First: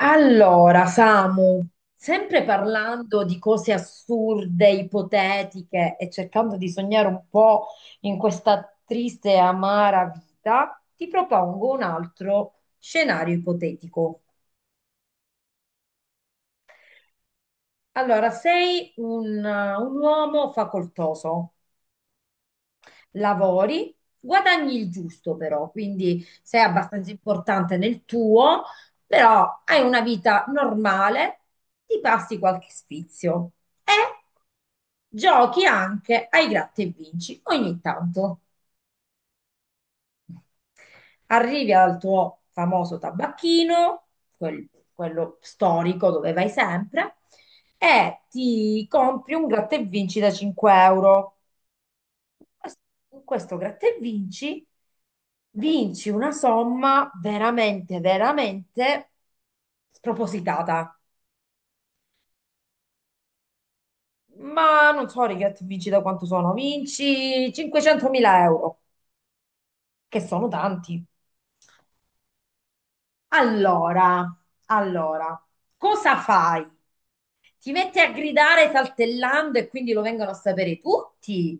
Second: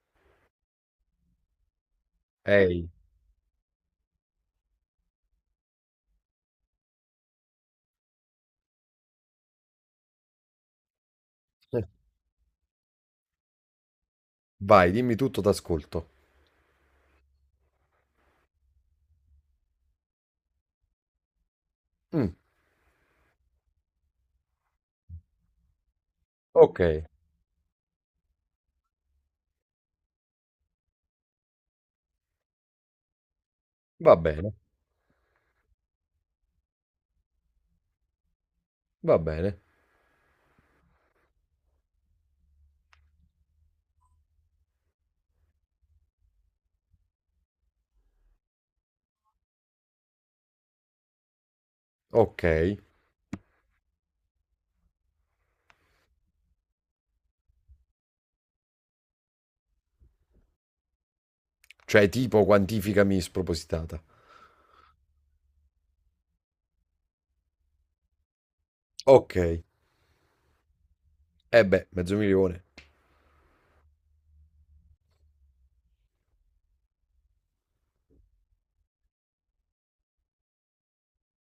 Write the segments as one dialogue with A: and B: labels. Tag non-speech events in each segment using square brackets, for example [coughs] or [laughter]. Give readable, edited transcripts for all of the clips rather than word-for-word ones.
A: Allora, Samu, sempre
B: Ehi,
A: parlando di cose assurde, ipotetiche e cercando di sognare un po' in questa triste e amara vita, ti propongo un
B: eh,
A: altro scenario ipotetico.
B: vai, dimmi tutto, t'ascolto.
A: Allora, sei un uomo facoltoso,
B: Mm,
A: lavori, guadagni il giusto però, quindi sei
B: ok,
A: abbastanza importante nel tuo, però hai una vita normale, ti passi qualche sfizio e
B: va bene,
A: giochi anche ai gratta e vinci ogni tanto.
B: va bene.
A: Arrivi al tuo famoso tabacchino, quel- quello storico dove vai sempre, e ti compri un gratta e vinci da 5 euro.
B: Ok,
A: Con questo gratta e vinci, vinci una somma veramente, veramente spropositata.
B: cioè tipo quantificami spropositata.
A: Ma non so, i gratta e vinci da quanto sono, vinci 500.000 euro,
B: Ok,
A: che sono tanti.
B: e beh, mezzo milione.
A: Allora, allora, cosa fai? Ti metti a gridare saltellando e quindi lo vengono a sapere tutti?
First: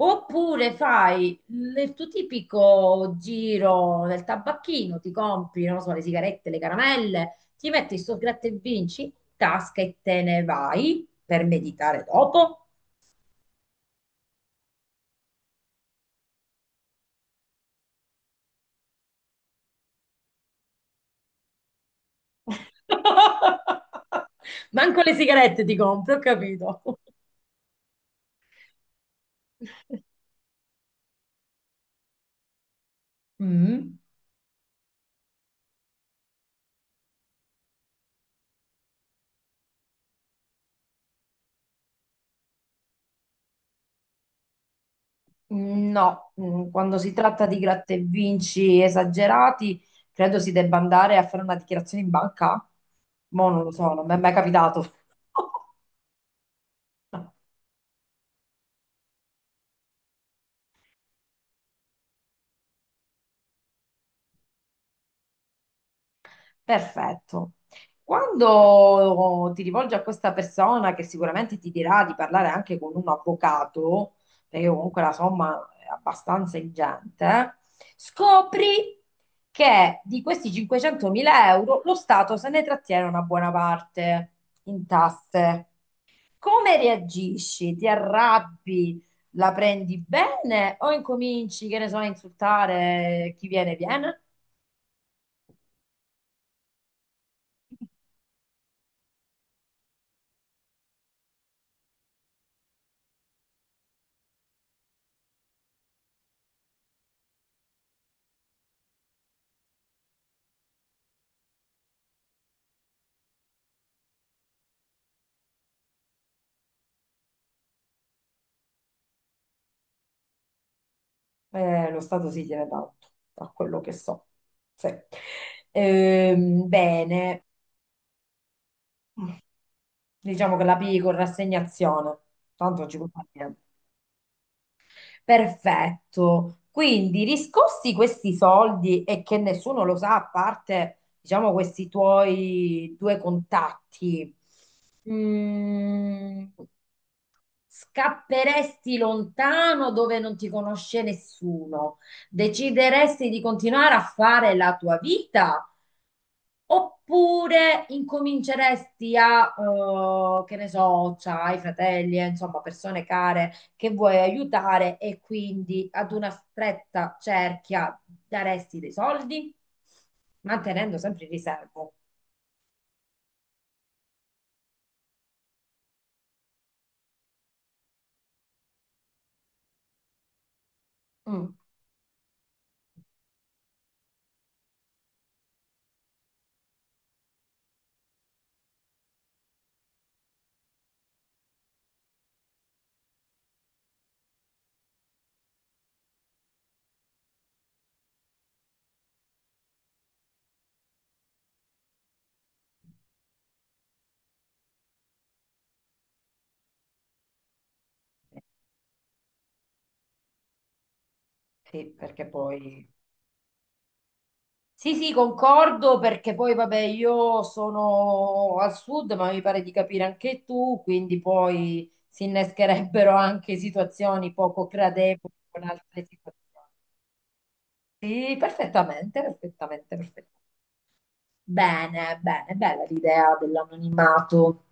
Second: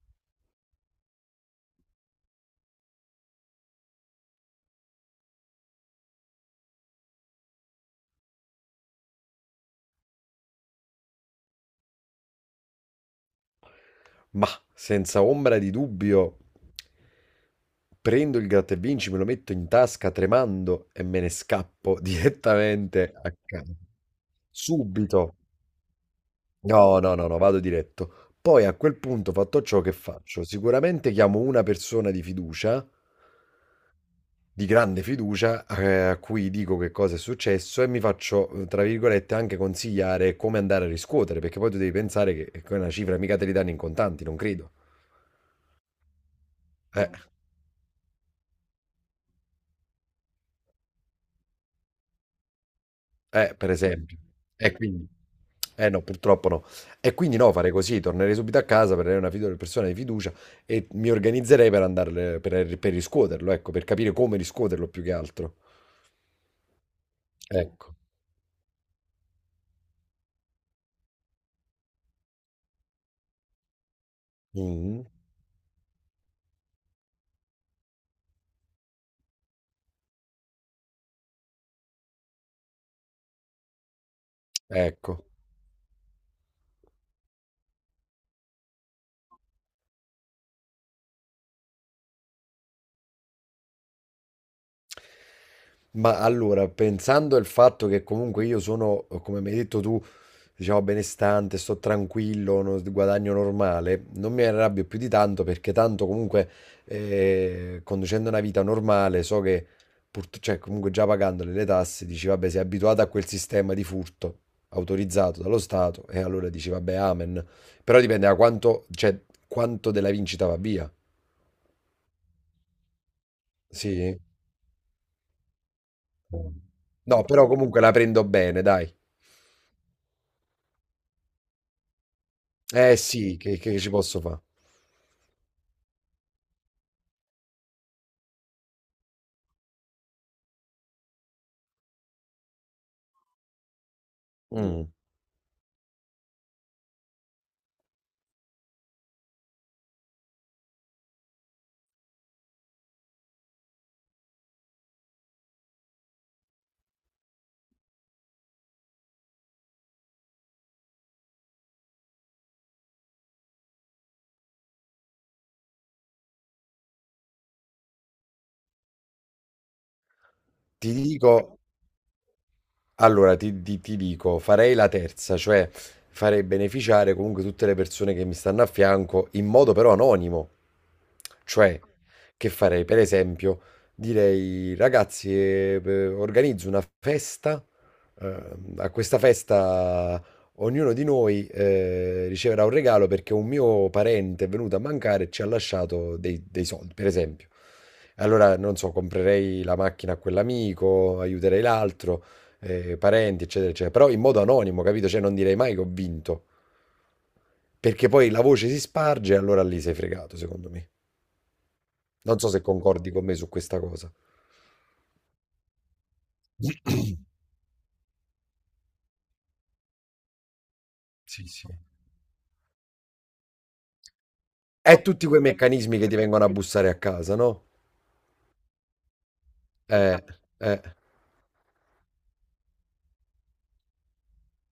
A: Oppure fai il tuo tipico giro del tabacchino, ti compri, non lo so, le sigarette, le caramelle, ti metti sto gratta e vinci in tasca e te ne vai per meditare dopo?
B: Ma senza ombra di dubbio, prendo il gratta e vinci, me lo metto in tasca tremando e me ne scappo [laughs] direttamente a
A: [laughs]
B: casa.
A: Manco le
B: Subito.
A: sigarette ti compri, ho capito.
B: No, no, no, no, vado diretto. Poi a quel punto, fatto ciò che
A: [laughs]
B: faccio, sicuramente chiamo una persona di fiducia
A: Mm.
B: di grande fiducia, a cui dico che cosa è successo e mi faccio, tra virgolette, anche consigliare come andare a riscuotere, perché poi tu devi pensare che una cifra mica te li danno in contanti, non credo.
A: No, mm, quando
B: Eh,
A: si tratta di gratta e vinci esagerati, credo si debba andare a fare una dichiarazione in banca. Mo'
B: eh,
A: non lo
B: per
A: so, non mi è
B: esempio.
A: mai
B: E
A: capitato.
B: quindi. Eh no, purtroppo no. E quindi
A: [laughs]
B: no, fare così, tornerei subito a casa, prenderei una persona di fiducia e mi organizzerei per andare per riscuoterlo, ecco, per capire come riscuoterlo più che altro.
A: Perfetto.
B: Ecco.
A: Quando ti rivolgi a questa persona che sicuramente ti dirà di parlare anche con un avvocato, perché comunque
B: Mm.
A: la somma è abbastanza ingente, scopri che di questi 500.000 euro lo Stato se ne trattiene una buona parte in
B: Ecco.
A: tasse. Come reagisci? Ti arrabbi? La prendi bene o incominci, che ne so, a insultare chi viene?
B: Ma allora, pensando al fatto che comunque io sono, come mi hai detto tu, diciamo benestante, sto tranquillo, guadagno normale, non mi arrabbio più di tanto perché tanto comunque conducendo una vita normale so che, cioè comunque già pagandole le tasse, dici vabbè sei abituato a quel sistema di furto autorizzato dallo Stato e allora dici vabbè amen. Però dipende da quanto, cioè, quanto della vincita va via.
A: Lo Stato si tiene tanto, da quello che
B: Sì?
A: so. Sì.
B: No,
A: Bene,
B: però comunque la prendo bene, dai.
A: diciamo che la P con rassegnazione, tanto non ci
B: Eh
A: può fare
B: sì, che,
A: niente.
B: che ci posso fare?
A: Perfetto. Quindi riscossi questi soldi e che nessuno lo sa, a parte, diciamo, questi tuoi due contatti.
B: Mm.
A: Mm, scapperesti lontano dove non ti conosce nessuno? Decideresti di continuare a fare la tua vita? Oppure incominceresti a, che ne so, c'hai fratelli, insomma, persone care che vuoi aiutare e quindi ad una stretta cerchia daresti dei soldi,
B: Ti
A: mantenendo sempre il
B: dico,
A: riservo?
B: allora ti dico, farei la terza, cioè farei beneficiare comunque tutte le persone che mi stanno a fianco in modo però anonimo.
A: Mm,
B: Cioè, che farei? Per esempio, direi, ragazzi, organizzo una festa, eh, a questa festa ognuno di noi, riceverà un regalo perché un mio parente è venuto a mancare e ci ha lasciato dei soldi, per esempio. Allora, non so, comprerei la macchina a quell'amico, aiuterei l'altro, parenti, eccetera, eccetera, però in modo anonimo, capito? Cioè, non direi mai che ho vinto, perché poi la voce si sparge e allora lì sei fregato, secondo me.
A: sì, perché
B: Non so se
A: poi
B: concordi con me su questa cosa.
A: sì, sì, concordo perché poi, vabbè,
B: [coughs]
A: io sono al sud, ma mi pare di capire anche tu, quindi
B: Sì, sì.
A: poi si innescherebbero anche situazioni poco
B: È tutti
A: gradevoli
B: quei
A: con
B: meccanismi
A: altre
B: che ti
A: situazioni.
B: vengono a bussare a casa, no?
A: Sì, perfettamente, perfettamente,
B: Eh,
A: perfettamente.
B: eh,
A: Bene, bene, bella l'idea dell'anonimato.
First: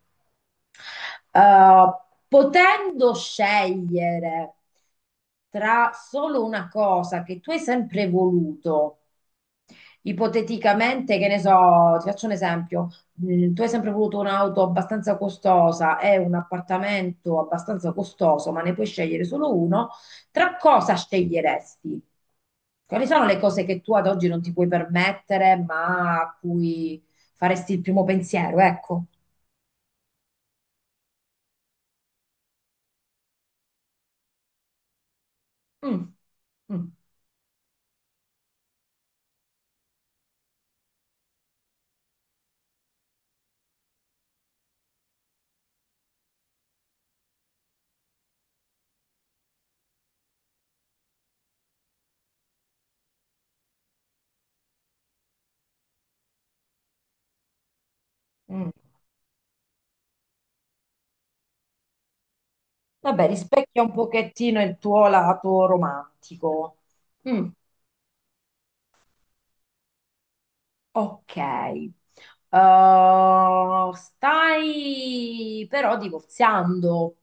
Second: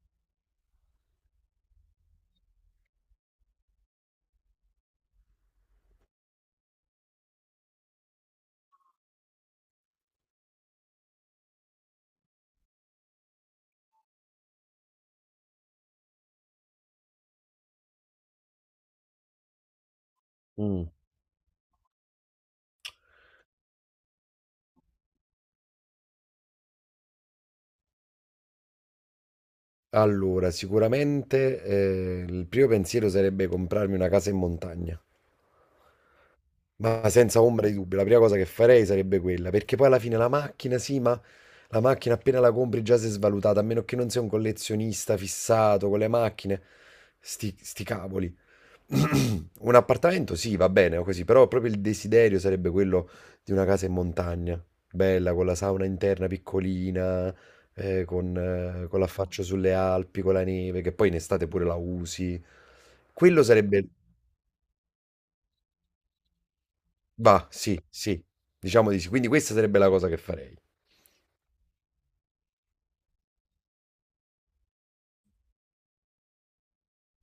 A: Eh, potendo scegliere tra solo una cosa che tu hai sempre voluto, ipoteticamente, che ne so, ti faccio un esempio. Mm, tu hai sempre voluto un'auto abbastanza costosa e un appartamento abbastanza costoso, ma ne puoi scegliere solo uno. Tra
B: mm.
A: cosa sceglieresti? Quali sono le cose che tu ad oggi non ti puoi permettere, ma a cui faresti il primo pensiero? Ecco.
B: Allora, sicuramente, il primo pensiero sarebbe comprarmi una casa in montagna,
A: Mm, mm,
B: ma senza ombra di dubbio, la prima cosa che farei sarebbe quella, perché poi alla fine la macchina, sì, ma la macchina appena la compri già si è svalutata, a meno che non sei un collezionista fissato con le macchine, sti cavoli. [clears throat] Un appartamento, sì, va bene, o così, però proprio il desiderio sarebbe quello di una casa in montagna, bella, con la sauna interna piccolina, eh, con,
A: mm.
B: eh, con l'affaccio sulle Alpi, con la neve, che poi in estate pure la usi.
A: Vabbè,
B: Quello
A: rispecchia
B: sarebbe.
A: un pochettino il tuo lato romantico.
B: Va,
A: Mm.
B: sì, sì, diciamo di sì. Quindi questa sarebbe la cosa che farei.
A: Ok. Stai però divorziando,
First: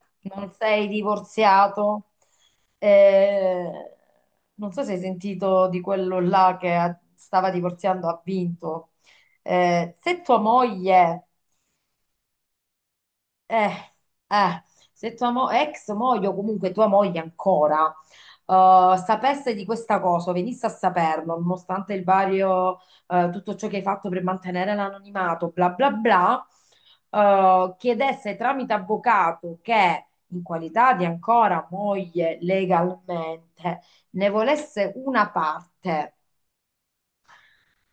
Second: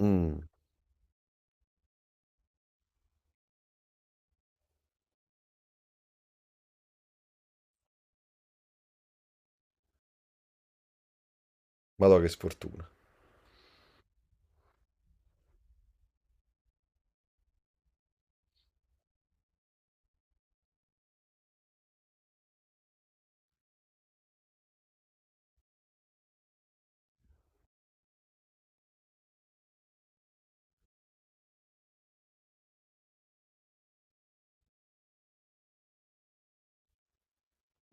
B: Mm,
A: non sei divorziato. Eh, non so se hai sentito di quello là che stava divorziando, ha vinto. Se tua moglie,
B: madò, che sfortuna.
A: Eh, eh, se tua ex moglie o comunque tua moglie ancora, sapesse di questa cosa, venisse a saperlo, nonostante il vario, tutto ciò che hai fatto per mantenere l'anonimato, bla bla bla, chiedesse tramite avvocato che in qualità di ancora moglie legalmente ne volesse una parte,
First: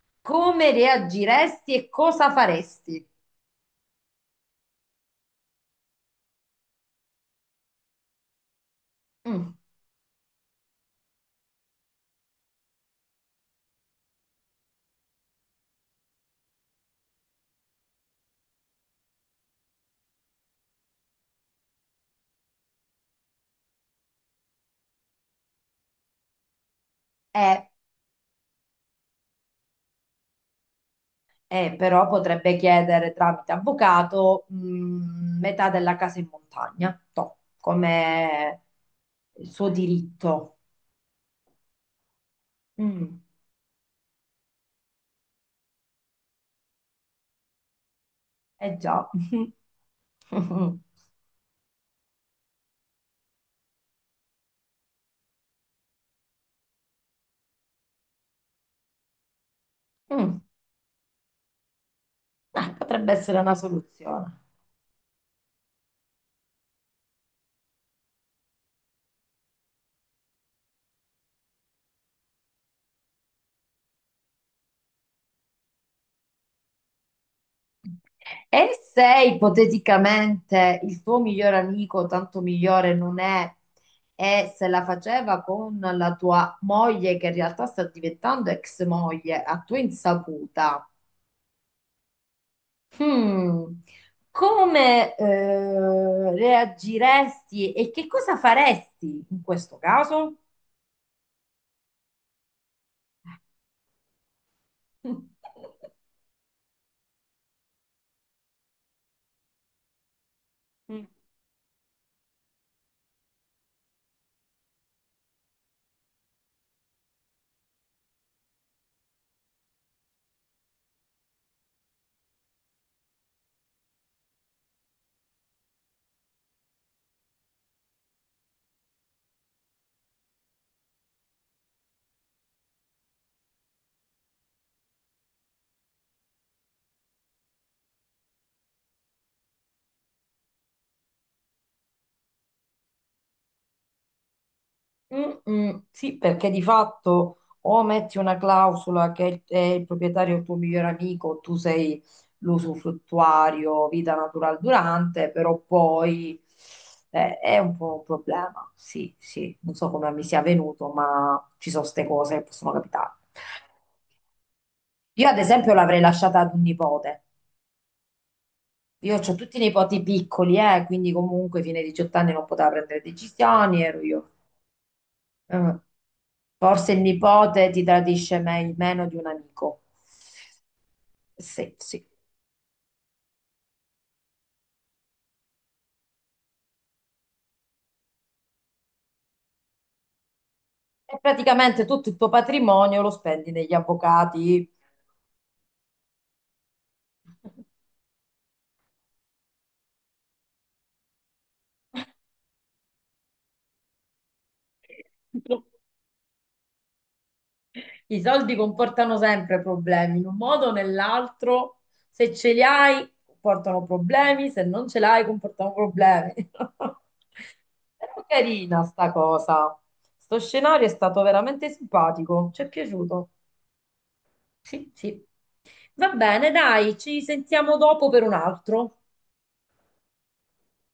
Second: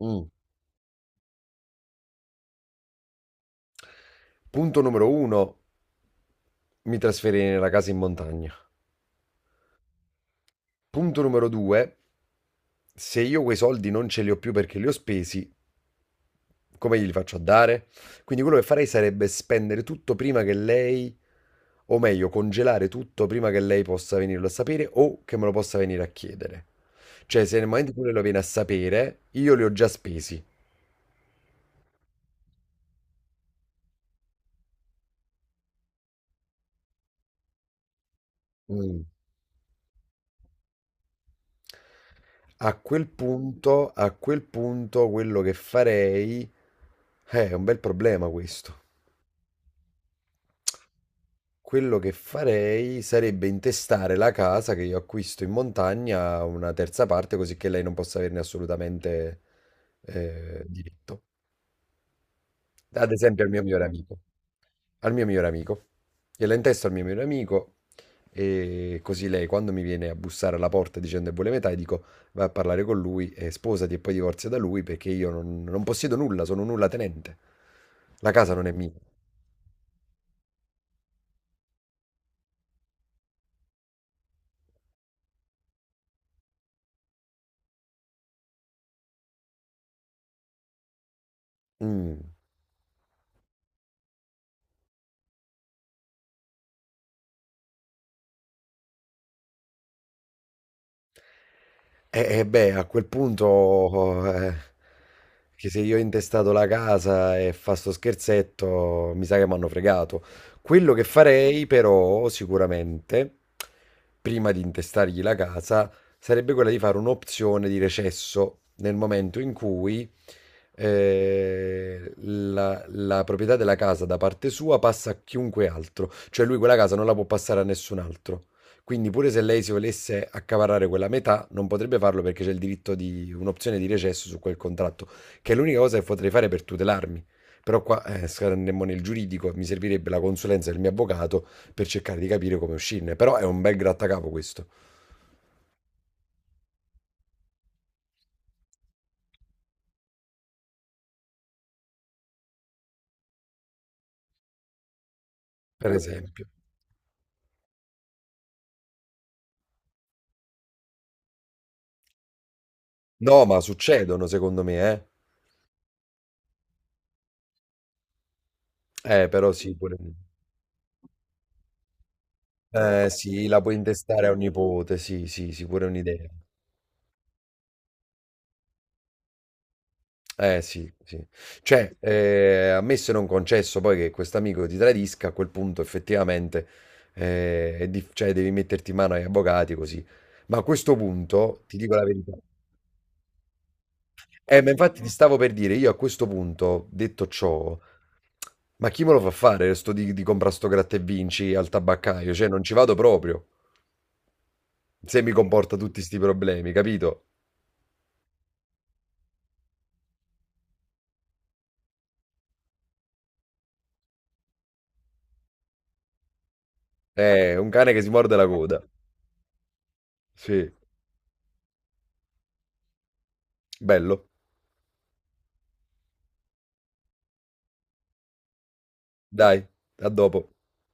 B: Mm.
A: come reagiresti e cosa faresti?
B: Punto numero uno, mi trasferirei nella casa in montagna.
A: Mm,
B: Punto numero due, se io quei soldi non ce li ho più perché li ho spesi. Come glieli faccio a dare? Quindi quello che farei sarebbe spendere tutto prima che lei, o meglio, congelare tutto prima che lei possa venirlo a sapere o che me lo possa venire a chiedere. Cioè, se
A: eh.
B: nel momento in cui lei lo viene a sapere, io li ho già spesi.
A: Però potrebbe chiedere tramite avvocato, metà della casa in montagna, toh, come
B: Mm.
A: il suo diritto.
B: A quel
A: Mm,
B: punto, a quel punto, quello che farei. È un bel problema
A: eh
B: questo.
A: già. [laughs]
B: Quello che farei sarebbe intestare la casa che io acquisto in montagna a una terza parte, così che lei non possa averne assolutamente
A: Mm,
B: diritto.
A: potrebbe
B: Ad
A: essere
B: esempio al
A: una
B: mio migliore amico.
A: soluzione.
B: Al mio migliore amico. Gliela intesto al mio migliore amico e così lei quando mi viene a bussare alla porta dicendo che vuole metà, io dico vai a parlare con lui e sposati e poi divorzia da lui perché io non possiedo nulla, sono nulla tenente. La casa non è
A: E
B: mia.
A: se ipoteticamente il tuo migliore amico, tanto migliore non è, e se la faceva con la tua moglie, che in realtà sta diventando ex moglie, a tua insaputa.
B: Mm.
A: Mm. Come, reagiresti e che cosa faresti in questo caso?
B: Beh, a quel punto, che se
A: [laughs]
B: io ho intestato la casa e fa sto scherzetto, mi sa che mi hanno fregato. Quello che
A: Mm.
B: farei, però, sicuramente, prima di intestargli la casa, sarebbe quella di fare un'opzione di recesso nel momento in cui la proprietà della casa da parte sua passa a chiunque altro, cioè lui quella casa non la può passare a nessun altro. Quindi pure se lei si volesse accaparrare quella metà, non potrebbe farlo perché c'è il diritto di un'opzione di recesso su quel contratto, che è l'unica cosa che potrei fare per tutelarmi. Però qua, saremmo nel giuridico, mi servirebbe la consulenza del mio avvocato per cercare di capire come uscirne. Però è un bel grattacapo questo,
A: Mm, mm, sì, perché di fatto o metti una clausola che è il proprietario il tuo migliore amico, tu sei l'usufruttuario, vita natural durante, però
B: per
A: poi,
B: esempio.
A: è un po' un problema. Sì, sì, non so come mi sia venuto, ma ci sono queste cose che possono capitare.
B: No, ma succedono secondo me,
A: Io ad esempio l'avrei lasciata ad un nipote. Io ho
B: eh. Però
A: tutti i
B: sì, pure.
A: nipoti piccoli, quindi comunque fine 18 anni non poteva prendere
B: Eh sì, la puoi
A: decisioni, ero
B: intestare
A: io.
B: a un nipote, sì, sì, sì,
A: Eh,
B: pure è un'idea.
A: Forse il nipote ti tradisce meno di un amico.
B: Eh sì, sì.
A: Sì,
B: Cioè,
A: sì.
B: ammesso e non concesso poi che quest'amico ti tradisca, a quel punto effettivamente, cioè, devi metterti in mano agli avvocati così. Ma a questo
A: E
B: punto, ti
A: praticamente
B: dico la
A: tutto il tuo
B: verità.
A: patrimonio lo spendi negli
B: Ma
A: avvocati.
B: infatti ti stavo per dire, io a questo punto, detto ciò, ma chi me lo fa fare sto di comprare sto gratta e vinci al tabaccaio? Cioè, non ci vado proprio, se mi
A: [laughs]
B: comporta tutti sti problemi, capito?
A: I soldi comportano sempre problemi, in un modo o nell'altro. Se ce li hai, comportano problemi, se non ce l'hai, comportano problemi. [laughs]
B: È un cane che si
A: Però
B: morde la coda.
A: carina sta cosa. Sto
B: Sì,
A: scenario è stato veramente simpatico, ci è piaciuto.
B: bello.
A: Sì, sì. Va bene, dai, ci sentiamo dopo per un altro.
B: Dai, a dopo.